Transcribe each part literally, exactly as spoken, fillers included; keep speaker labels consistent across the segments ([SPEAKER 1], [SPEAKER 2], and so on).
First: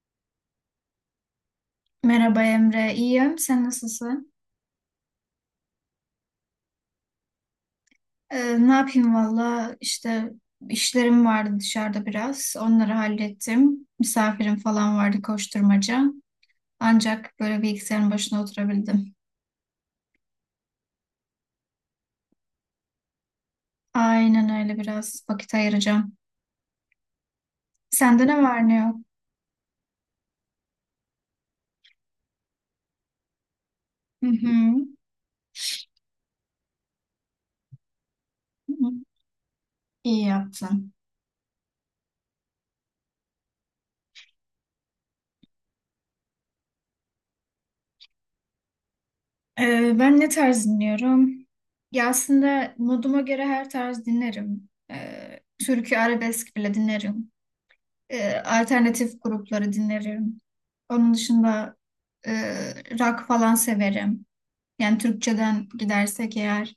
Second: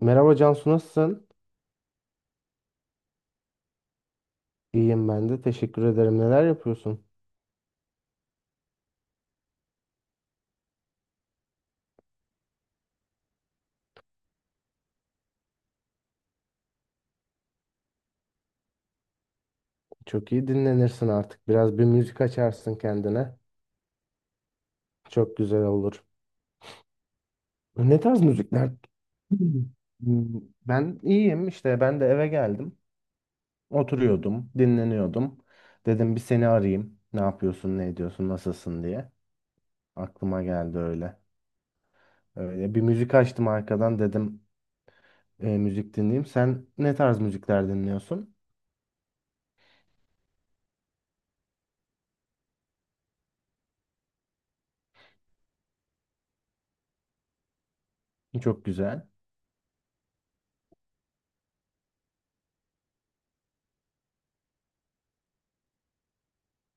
[SPEAKER 1] Merhaba Cansu, nasılsın?
[SPEAKER 2] Merhaba Emre, iyiyim. Sen nasılsın?
[SPEAKER 1] İyiyim ben de. Teşekkür ederim. Neler yapıyorsun?
[SPEAKER 2] Ee, ne yapayım valla işte işlerim vardı dışarıda biraz. Onları hallettim. Misafirim falan vardı koşturmaca. Ancak böyle bilgisayarın başına oturabildim.
[SPEAKER 1] Çok iyi, dinlenirsin artık. Biraz bir müzik açarsın kendine.
[SPEAKER 2] Aynen öyle biraz
[SPEAKER 1] Çok
[SPEAKER 2] vakit
[SPEAKER 1] güzel olur.
[SPEAKER 2] ayıracağım.
[SPEAKER 1] Ne tarz
[SPEAKER 2] Sende ne var
[SPEAKER 1] müzikler?
[SPEAKER 2] ne yok?
[SPEAKER 1] Hmm, ben iyiyim işte. Ben de eve geldim.
[SPEAKER 2] Hı hı.
[SPEAKER 1] Oturuyordum, dinleniyordum. Dedim bir seni arayayım. Ne yapıyorsun, ne ediyorsun, nasılsın diye.
[SPEAKER 2] İyi
[SPEAKER 1] Aklıma geldi
[SPEAKER 2] yaptın.
[SPEAKER 1] öyle. Öyle bir müzik açtım arkadan, dedim e, müzik dinleyeyim. Sen ne tarz müzikler dinliyorsun?
[SPEAKER 2] Ee, ben ne tarz dinliyorum? Ya aslında moduma göre her tarz dinlerim. Ee, türkü arabesk bile dinlerim. E,
[SPEAKER 1] Çok güzel.
[SPEAKER 2] alternatif grupları dinlerim. Onun dışında e, rock falan severim. Yani Türkçeden gidersek eğer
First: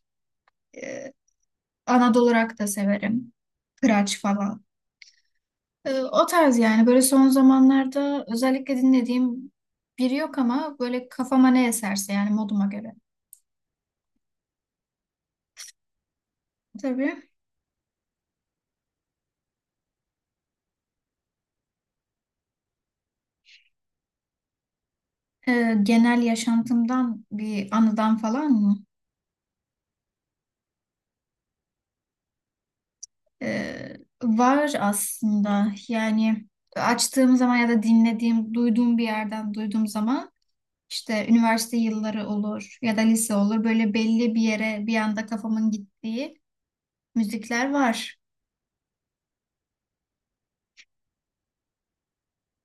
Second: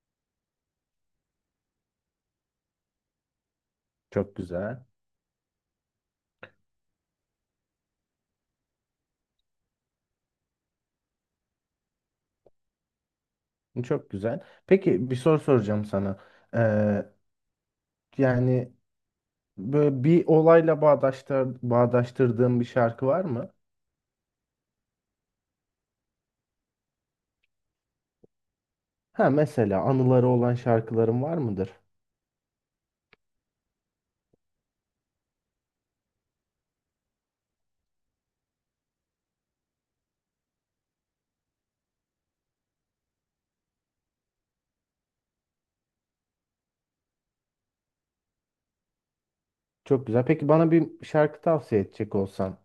[SPEAKER 2] e, Anadolu rock da severim. Kıraç
[SPEAKER 1] Çok
[SPEAKER 2] falan.
[SPEAKER 1] güzel.
[SPEAKER 2] E, o tarz yani böyle son zamanlarda özellikle dinlediğim biri yok ama böyle kafama ne eserse yani moduma göre.
[SPEAKER 1] Çok güzel. Peki bir soru soracağım sana. Ee,
[SPEAKER 2] Tabii.
[SPEAKER 1] yani böyle bir olayla bağdaştır, bağdaştırdığın bir şarkı var mı?
[SPEAKER 2] E, genel yaşantımdan bir anıdan falan mı?
[SPEAKER 1] Ha mesela anıları olan şarkıların var mıdır?
[SPEAKER 2] Ee, Var aslında yani açtığım zaman ya da dinlediğim, duyduğum bir yerden duyduğum zaman işte üniversite yılları olur ya da lise olur böyle belli bir yere bir anda kafamın gittiği müzikler var.
[SPEAKER 1] Çok güzel. Peki bana bir şarkı tavsiye edecek olsan,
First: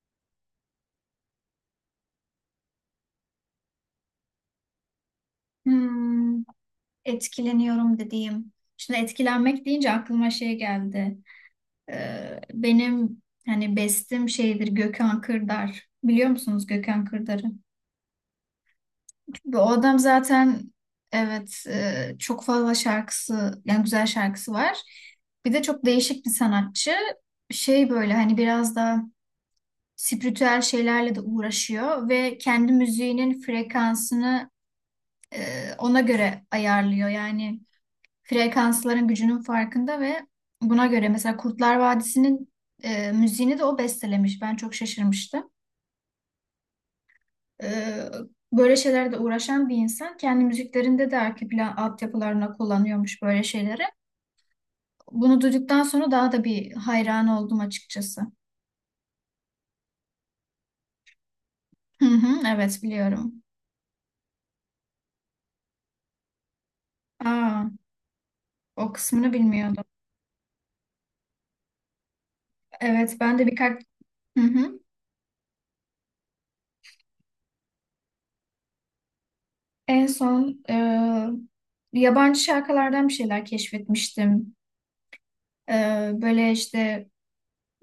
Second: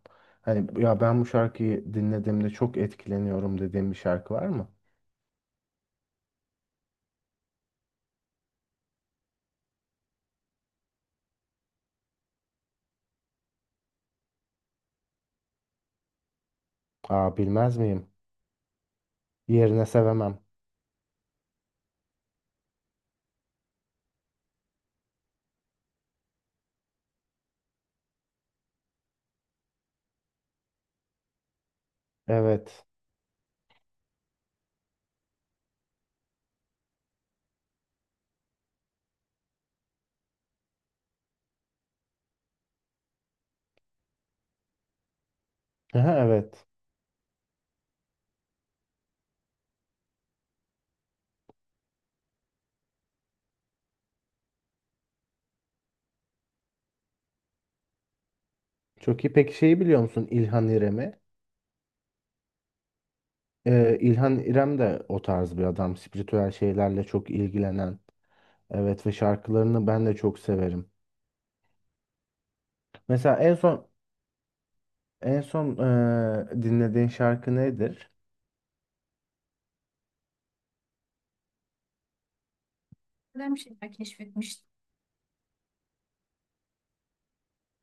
[SPEAKER 1] hani ya ben bu şarkıyı dinlediğimde çok etkileniyorum dediğin bir şarkı var mı?
[SPEAKER 2] Hmm, etkileniyorum dediğim. Şimdi etkilenmek deyince aklıma şey geldi. Ee, benim hani bestim şeydir Gökhan Kırdar. Biliyor musunuz Gökhan
[SPEAKER 1] Aa,
[SPEAKER 2] Kırdar'ı?
[SPEAKER 1] bilmez miyim?
[SPEAKER 2] Bu
[SPEAKER 1] Yerine
[SPEAKER 2] adam
[SPEAKER 1] sevemem.
[SPEAKER 2] zaten evet, e, çok fazla şarkısı yani güzel şarkısı var. Bir de çok değişik bir sanatçı. Şey böyle hani biraz da spiritüel şeylerle de uğraşıyor ve kendi
[SPEAKER 1] Evet.
[SPEAKER 2] müziğinin frekansını e, ona göre ayarlıyor. Yani frekansların gücünün farkında ve buna göre mesela Kurtlar Vadisi'nin e, müziğini de o bestelemiş. Ben çok şaşırmıştım.
[SPEAKER 1] Aha, evet.
[SPEAKER 2] Ee, Böyle şeylerle uğraşan bir insan kendi müziklerinde de arka plan altyapılarına kullanıyormuş böyle şeyleri. Bunu duyduktan sonra daha da bir hayran oldum açıkçası.
[SPEAKER 1] Çok iyi. Peki şeyi biliyor musun, İlhan İrem'i?
[SPEAKER 2] Hı hı, evet biliyorum.
[SPEAKER 1] Ee, İlhan İrem de o tarz bir adam. Spiritüel şeylerle çok
[SPEAKER 2] Aa,
[SPEAKER 1] ilgilenen.
[SPEAKER 2] o
[SPEAKER 1] Evet ve
[SPEAKER 2] kısmını bilmiyordum.
[SPEAKER 1] şarkılarını ben de çok severim.
[SPEAKER 2] Evet ben
[SPEAKER 1] Mesela
[SPEAKER 2] de
[SPEAKER 1] en
[SPEAKER 2] birkaç,
[SPEAKER 1] son
[SPEAKER 2] hı hı.
[SPEAKER 1] en son ee, dinlediğin şarkı nedir?
[SPEAKER 2] En son e, yabancı şarkılardan bir şeyler keşfetmiştim. E, böyle işte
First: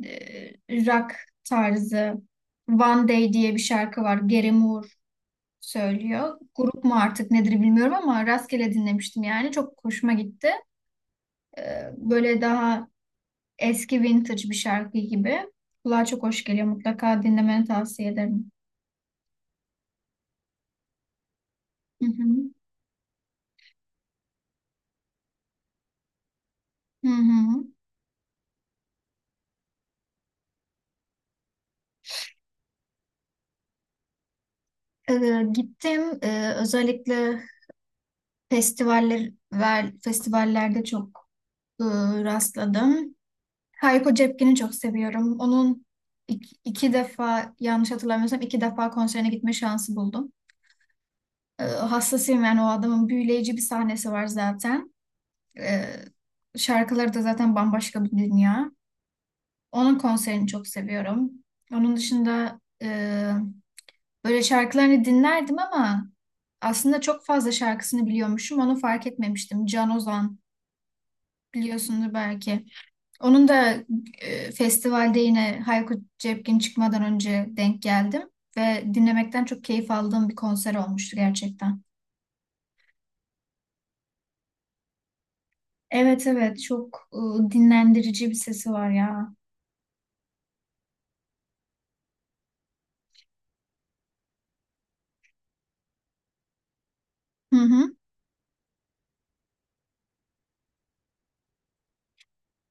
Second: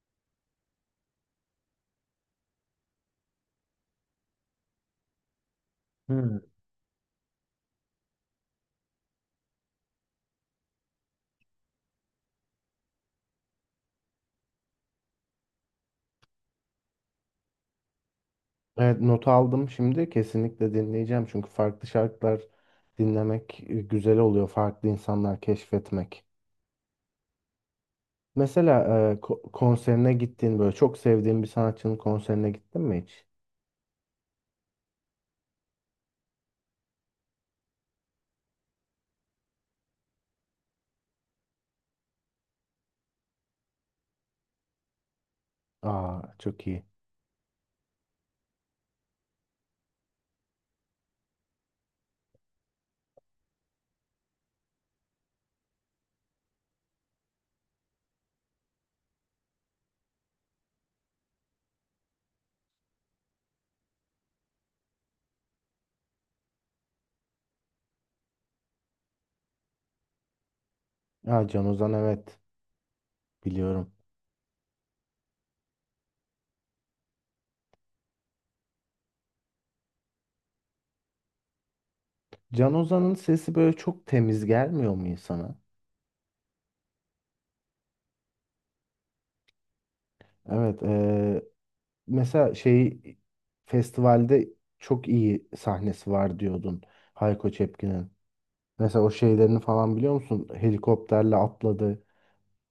[SPEAKER 2] e, rock tarzı One Day diye bir şarkı var. Gary Moore söylüyor.
[SPEAKER 1] Hmm.
[SPEAKER 2] Grup mu artık nedir bilmiyorum ama rastgele dinlemiştim yani. Çok hoşuma gitti. Ee, böyle daha eski vintage bir şarkı gibi. Kulağa çok hoş geliyor. Mutlaka dinlemeni tavsiye ederim.
[SPEAKER 1] Evet, not aldım şimdi. Kesinlikle dinleyeceğim. Çünkü farklı
[SPEAKER 2] Hı
[SPEAKER 1] şarkılar
[SPEAKER 2] hı.
[SPEAKER 1] dinlemek e, güzel oluyor. Farklı insanlar keşfetmek.
[SPEAKER 2] Hı hı.
[SPEAKER 1] Mesela e, ko- konserine gittiğin böyle çok sevdiğin bir sanatçının konserine gittin mi hiç?
[SPEAKER 2] Ee, gittim. Ee, özellikle festivaller ver, festivallerde çok e, rastladım. Hayko Cepkin'i çok seviyorum. Onun
[SPEAKER 1] Aa,
[SPEAKER 2] ik-
[SPEAKER 1] çok iyi.
[SPEAKER 2] iki, defa yanlış hatırlamıyorsam iki defa konserine gitme şansı buldum. E, hassasıyım yani o adamın büyüleyici bir sahnesi var zaten. E, Şarkıları da zaten bambaşka bir dünya. Onun konserini çok seviyorum. Onun dışında e, böyle şarkılarını dinlerdim ama aslında çok fazla şarkısını biliyormuşum. Onu fark etmemiştim. Can Ozan
[SPEAKER 1] Aa, Can Ozan,
[SPEAKER 2] biliyorsundur
[SPEAKER 1] evet,
[SPEAKER 2] belki. Onun da
[SPEAKER 1] biliyorum.
[SPEAKER 2] e, festivalde yine Hayko Cepkin çıkmadan önce denk geldim ve dinlemekten çok keyif aldığım bir konser olmuştu gerçekten.
[SPEAKER 1] Can Ozan'ın sesi böyle çok temiz gelmiyor mu insana?
[SPEAKER 2] Evet evet çok e, dinlendirici bir sesi var ya.
[SPEAKER 1] Evet. eee, mesela şey, festivalde çok iyi sahnesi var diyordun Hayko
[SPEAKER 2] Hı hı.
[SPEAKER 1] Cepkin'in. Mesela o şeylerini falan biliyor musun? Helikopterle atladı,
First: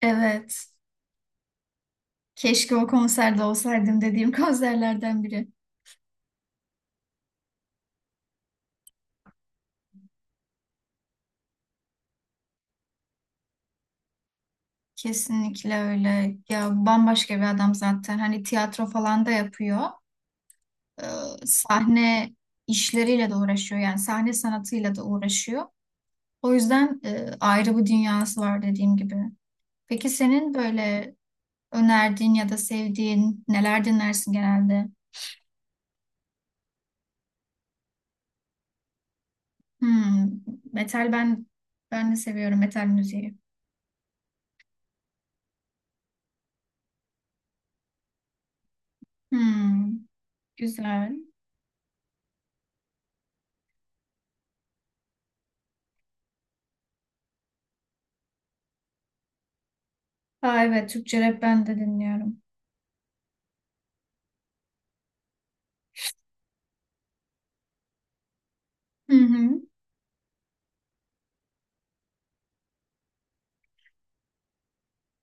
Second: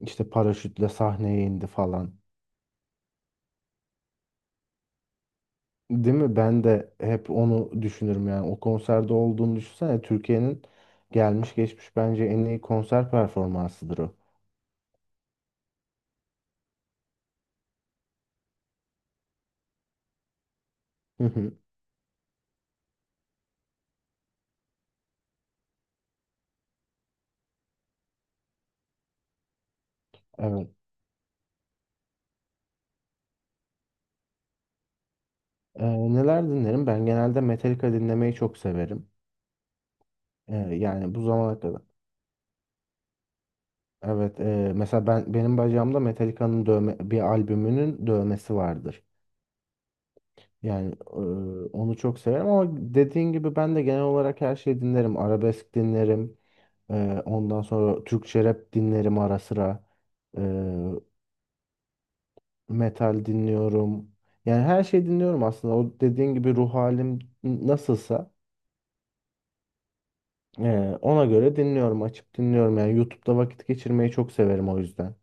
[SPEAKER 1] işte
[SPEAKER 2] Evet.
[SPEAKER 1] paraşütle sahneye indi falan.
[SPEAKER 2] Keşke o konserde olsaydım dediğim konserlerden biri.
[SPEAKER 1] Değil mi? Ben de hep onu düşünürüm yani. O konserde olduğunu düşünsene. Türkiye'nin gelmiş geçmiş bence en iyi konser performansıdır o.
[SPEAKER 2] Kesinlikle öyle. Ya bambaşka bir adam zaten. Hani tiyatro falan da yapıyor. Ee,
[SPEAKER 1] Hı hı.
[SPEAKER 2] sahne işleriyle de uğraşıyor. Yani sahne sanatıyla da uğraşıyor. O yüzden e, ayrı bir dünyası var dediğim gibi. Peki senin
[SPEAKER 1] Evet.
[SPEAKER 2] böyle önerdiğin ya da sevdiğin neler dinlersin genelde?
[SPEAKER 1] Eee, neler dinlerim? Ben genelde Metallica dinlemeyi çok severim.
[SPEAKER 2] Hmm,
[SPEAKER 1] Ee,
[SPEAKER 2] metal,
[SPEAKER 1] yani bu
[SPEAKER 2] ben
[SPEAKER 1] zamana kadar.
[SPEAKER 2] ben de seviyorum metal müziği.
[SPEAKER 1] Evet, e, mesela ben benim bacağımda Metallica'nın dövme, bir albümünün dövmesi vardır.
[SPEAKER 2] Hmm,
[SPEAKER 1] Yani e,
[SPEAKER 2] güzel.
[SPEAKER 1] onu çok severim ama dediğin gibi ben de genel olarak her şeyi dinlerim. Arabesk dinlerim. E, ondan sonra Türkçe rap dinlerim ara sıra. E,
[SPEAKER 2] Aa, evet Türkçe rap ben de dinliyorum.
[SPEAKER 1] Metal dinliyorum. Yani her şeyi dinliyorum aslında. O dediğin gibi ruh halim nasılsa,
[SPEAKER 2] Hı hı.
[SPEAKER 1] e, ona göre dinliyorum, açıp dinliyorum. Yani YouTube'da vakit geçirmeyi çok severim o yüzden.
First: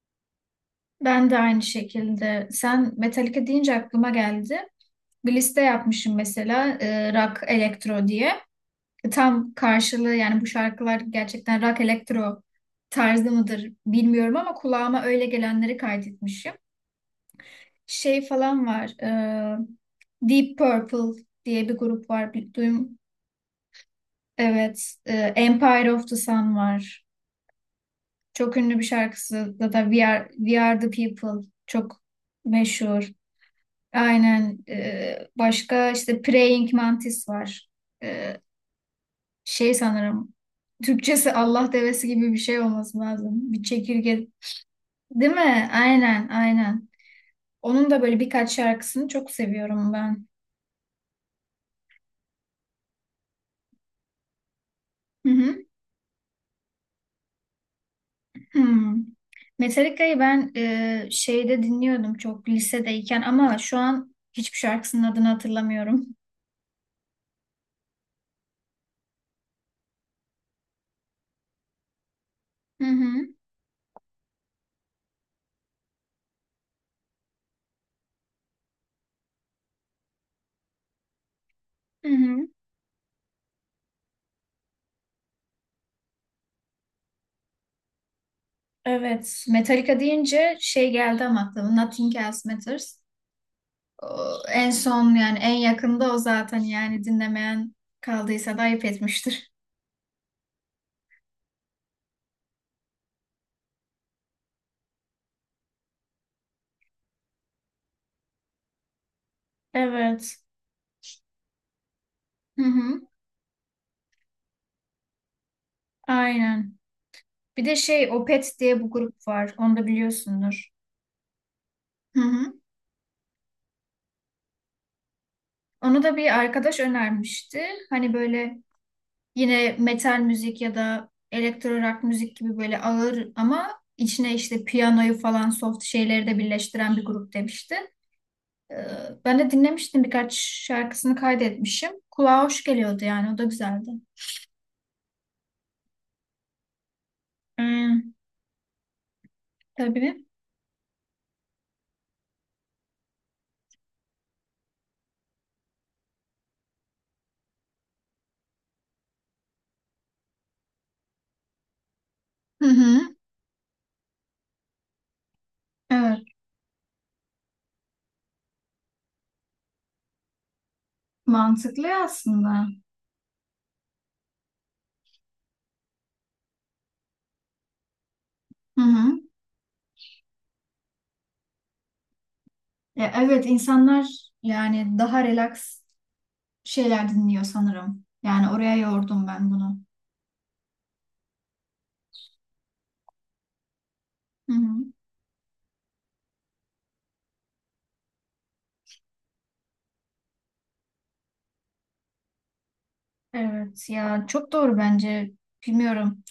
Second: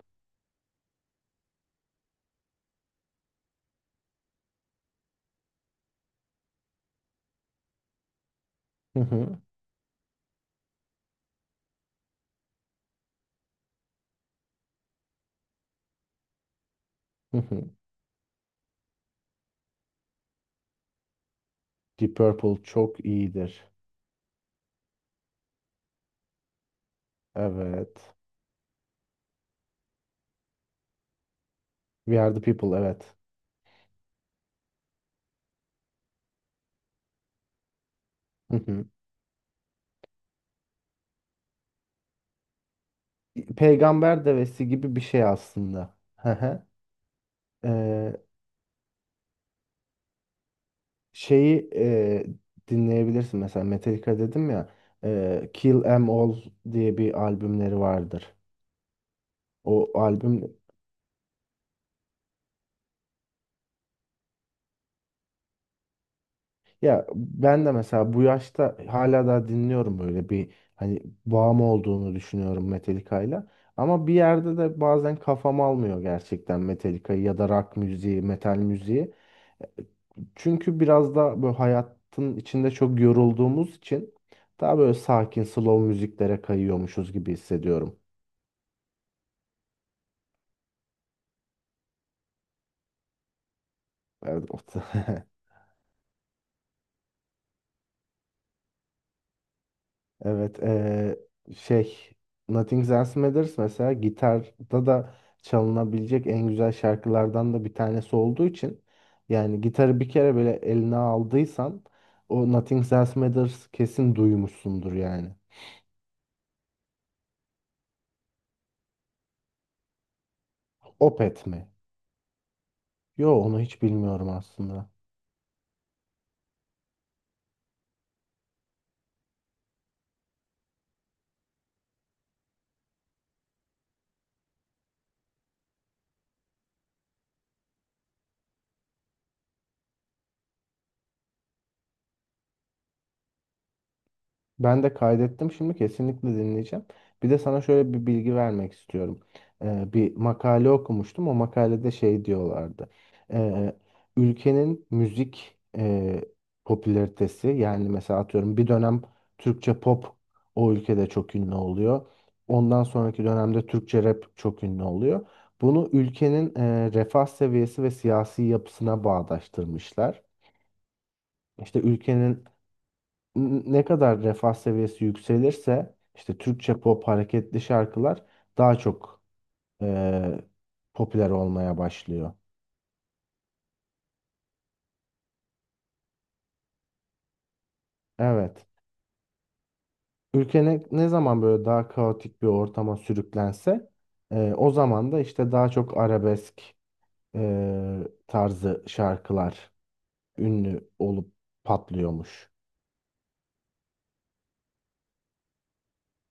[SPEAKER 2] Ben de aynı şekilde. Sen Metallica deyince aklıma geldi. Bir liste yapmışım mesela, e, rock elektro diye.
[SPEAKER 1] Hı
[SPEAKER 2] E,
[SPEAKER 1] hı.
[SPEAKER 2] Tam karşılığı yani bu şarkılar gerçekten rock elektro tarzı mıdır bilmiyorum ama kulağıma öyle gelenleri kaydetmişim.
[SPEAKER 1] Hı hı.
[SPEAKER 2] Şey falan var. e, Deep Purple diye bir grup
[SPEAKER 1] Deep
[SPEAKER 2] var.
[SPEAKER 1] Purple çok iyidir.
[SPEAKER 2] Evet, e, Empire of the Sun var.
[SPEAKER 1] Evet.
[SPEAKER 2] Çok ünlü bir şarkısı da da We Are, We Are the People çok
[SPEAKER 1] We Are The People,
[SPEAKER 2] meşhur.
[SPEAKER 1] evet.
[SPEAKER 2] Aynen. E, başka işte Praying Mantis var. E,
[SPEAKER 1] Hı hı.
[SPEAKER 2] Şey sanırım Türkçesi Allah devesi gibi bir şey olması lazım. Bir
[SPEAKER 1] Peygamber
[SPEAKER 2] çekirge
[SPEAKER 1] Devesi gibi bir şey
[SPEAKER 2] değil mi?
[SPEAKER 1] aslında.
[SPEAKER 2] Aynen,
[SPEAKER 1] Hı hı.
[SPEAKER 2] aynen. Onun da
[SPEAKER 1] Ee,
[SPEAKER 2] böyle birkaç şarkısını çok seviyorum ben.
[SPEAKER 1] şeyi e, dinleyebilirsin mesela, Metallica dedim ya,
[SPEAKER 2] Hı
[SPEAKER 1] e,
[SPEAKER 2] hı.
[SPEAKER 1] Kill 'Em All diye bir albümleri vardır.
[SPEAKER 2] Hmm.
[SPEAKER 1] O
[SPEAKER 2] Metallica'yı ben
[SPEAKER 1] albüm,
[SPEAKER 2] e, şeyde dinliyordum çok lisedeyken ama şu an hiçbir şarkısının adını hatırlamıyorum.
[SPEAKER 1] ya ben de mesela bu yaşta hala daha dinliyorum, böyle bir hani bağım olduğunu düşünüyorum
[SPEAKER 2] Hı hı.
[SPEAKER 1] Metallica'yla. Ama bir yerde de bazen kafam almıyor gerçekten Metallica'yı ya da rock müziği, metal müziği. Çünkü biraz da böyle
[SPEAKER 2] Hı
[SPEAKER 1] hayatın
[SPEAKER 2] hı.
[SPEAKER 1] içinde çok yorulduğumuz için daha böyle sakin, slow müziklere kayıyormuşuz gibi hissediyorum.
[SPEAKER 2] Evet, Metallica deyince şey geldi ama aklıma Nothing Else Matters. O,
[SPEAKER 1] Evet.
[SPEAKER 2] en son yani en yakında o zaten yani dinlemeyen kaldıysa da ayıp etmiştir.
[SPEAKER 1] Evet, eee, şey Nothing Else Matters mesela gitarda da çalınabilecek en güzel şarkılardan da bir tanesi olduğu için, yani gitarı bir kere
[SPEAKER 2] Evet.
[SPEAKER 1] böyle eline aldıysan o
[SPEAKER 2] Hı
[SPEAKER 1] Nothing
[SPEAKER 2] hı.
[SPEAKER 1] Else Matters kesin duymuşsundur yani.
[SPEAKER 2] Aynen. Bir de şey Opet diye bu grup var. Onu da biliyorsundur.
[SPEAKER 1] Opeth mi?
[SPEAKER 2] Hı hı.
[SPEAKER 1] Yo, onu hiç bilmiyorum aslında.
[SPEAKER 2] Onu da bir arkadaş önermişti. Hani böyle yine metal müzik ya da elektro rock müzik gibi böyle ağır ama içine işte piyanoyu falan soft şeyleri de birleştiren bir grup demişti. Ee, Ben de dinlemiştim birkaç şarkısını kaydetmişim. Kulağa hoş geliyordu yani o da güzeldi.
[SPEAKER 1] Ben de kaydettim. Şimdi kesinlikle dinleyeceğim. Bir de sana şöyle bir
[SPEAKER 2] Hmm,
[SPEAKER 1] bilgi vermek istiyorum. Ee, bir
[SPEAKER 2] tabii.
[SPEAKER 1] makale okumuştum. O makalede şey diyorlardı. Ee, Ülkenin müzik e, popülaritesi, yani mesela atıyorum bir dönem Türkçe pop o ülkede çok ünlü oluyor.
[SPEAKER 2] Hı
[SPEAKER 1] Ondan
[SPEAKER 2] hı.
[SPEAKER 1] sonraki dönemde Türkçe rap çok ünlü oluyor. Bunu
[SPEAKER 2] Evet.
[SPEAKER 1] ülkenin e, refah seviyesi ve siyasi yapısına bağdaştırmışlar. İşte
[SPEAKER 2] Mantıklı
[SPEAKER 1] ülkenin
[SPEAKER 2] aslında.
[SPEAKER 1] n- ne kadar refah seviyesi yükselirse işte Türkçe pop hareketli şarkılar daha
[SPEAKER 2] Hı hı.
[SPEAKER 1] çok e, popüler olmaya başlıyor.
[SPEAKER 2] Ya evet insanlar yani daha relax şeyler dinliyor sanırım. Yani
[SPEAKER 1] Evet.
[SPEAKER 2] oraya yordum ben bunu.
[SPEAKER 1] Ülke ne, ne zaman böyle daha kaotik bir ortama sürüklense,
[SPEAKER 2] Hı
[SPEAKER 1] e, o
[SPEAKER 2] hı.
[SPEAKER 1] zaman da işte daha çok arabesk e, tarzı şarkılar ünlü olup patlıyormuş.
[SPEAKER 2] Evet ya çok doğru bence. Bilmiyorum.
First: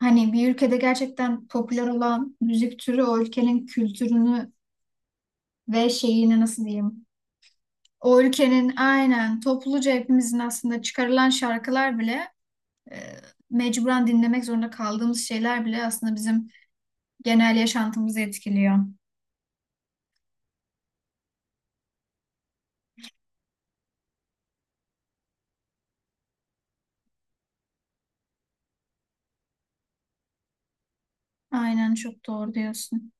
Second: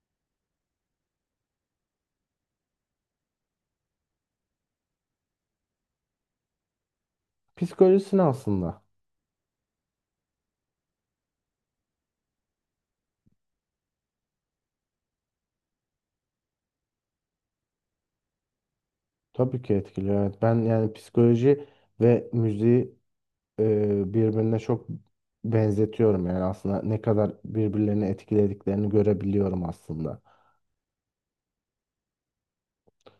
[SPEAKER 2] Hani bir ülkede gerçekten popüler olan müzik türü o ülkenin kültürünü ve şeyini nasıl diyeyim? O
[SPEAKER 1] Psikolojisini
[SPEAKER 2] ülkenin
[SPEAKER 1] aslında
[SPEAKER 2] aynen topluca hepimizin aslında çıkarılan şarkılar bile e, mecburen dinlemek zorunda kaldığımız şeyler bile aslında bizim genel yaşantımızı etkiliyor.
[SPEAKER 1] tabii ki etkiliyor. Evet, ben yani psikoloji ve müziği e, birbirine çok benzetiyorum, yani aslında ne kadar birbirlerini etkilediklerini görebiliyorum aslında.
[SPEAKER 2] Aynen çok doğru diyorsun.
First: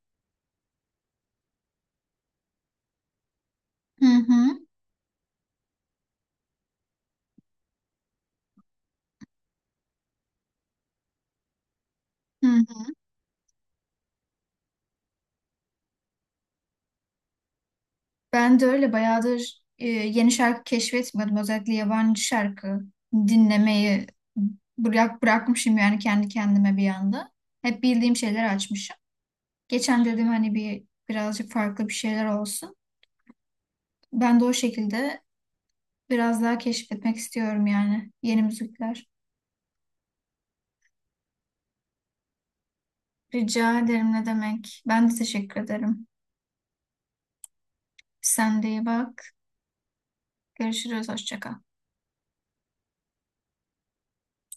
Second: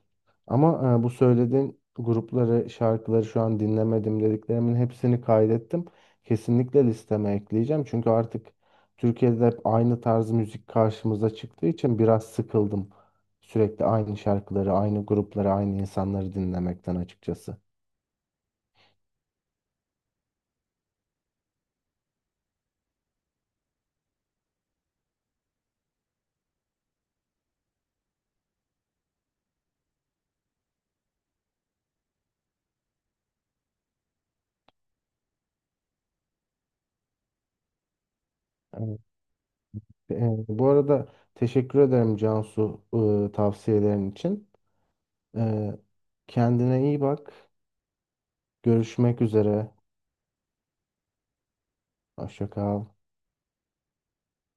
[SPEAKER 1] Ama e, bu söylediğin grupları, şarkıları şu an
[SPEAKER 2] Hı
[SPEAKER 1] dinlemedim
[SPEAKER 2] hı.
[SPEAKER 1] dediklerimin hepsini kaydettim. Kesinlikle listeme ekleyeceğim çünkü artık Türkiye'de hep aynı tarz müzik karşımıza çıktığı için biraz
[SPEAKER 2] Hı
[SPEAKER 1] sıkıldım.
[SPEAKER 2] hı.
[SPEAKER 1] Sürekli aynı şarkıları, aynı grupları, aynı insanları dinlemekten açıkçası.
[SPEAKER 2] Ben de öyle bayağıdır, e, yeni şarkı keşfetmiyordum. Özellikle yabancı şarkı dinlemeyi bırak, bırakmışım yani kendi kendime bir anda. Hep bildiğim şeyler açmışım. Geçen dedim hani bir birazcık farklı bir şeyler olsun. Ben de o şekilde biraz daha keşfetmek istiyorum yani yeni
[SPEAKER 1] Evet.
[SPEAKER 2] müzikler.
[SPEAKER 1] E, bu arada teşekkür ederim Cansu, e,
[SPEAKER 2] Rica
[SPEAKER 1] tavsiyelerin
[SPEAKER 2] ederim ne
[SPEAKER 1] için.
[SPEAKER 2] demek. Ben de teşekkür
[SPEAKER 1] Ee,
[SPEAKER 2] ederim.
[SPEAKER 1] Kendine iyi bak.
[SPEAKER 2] Sen de iyi
[SPEAKER 1] Görüşmek
[SPEAKER 2] bak.
[SPEAKER 1] üzere.
[SPEAKER 2] Görüşürüz. Hoşça kal.
[SPEAKER 1] Hoşça kal.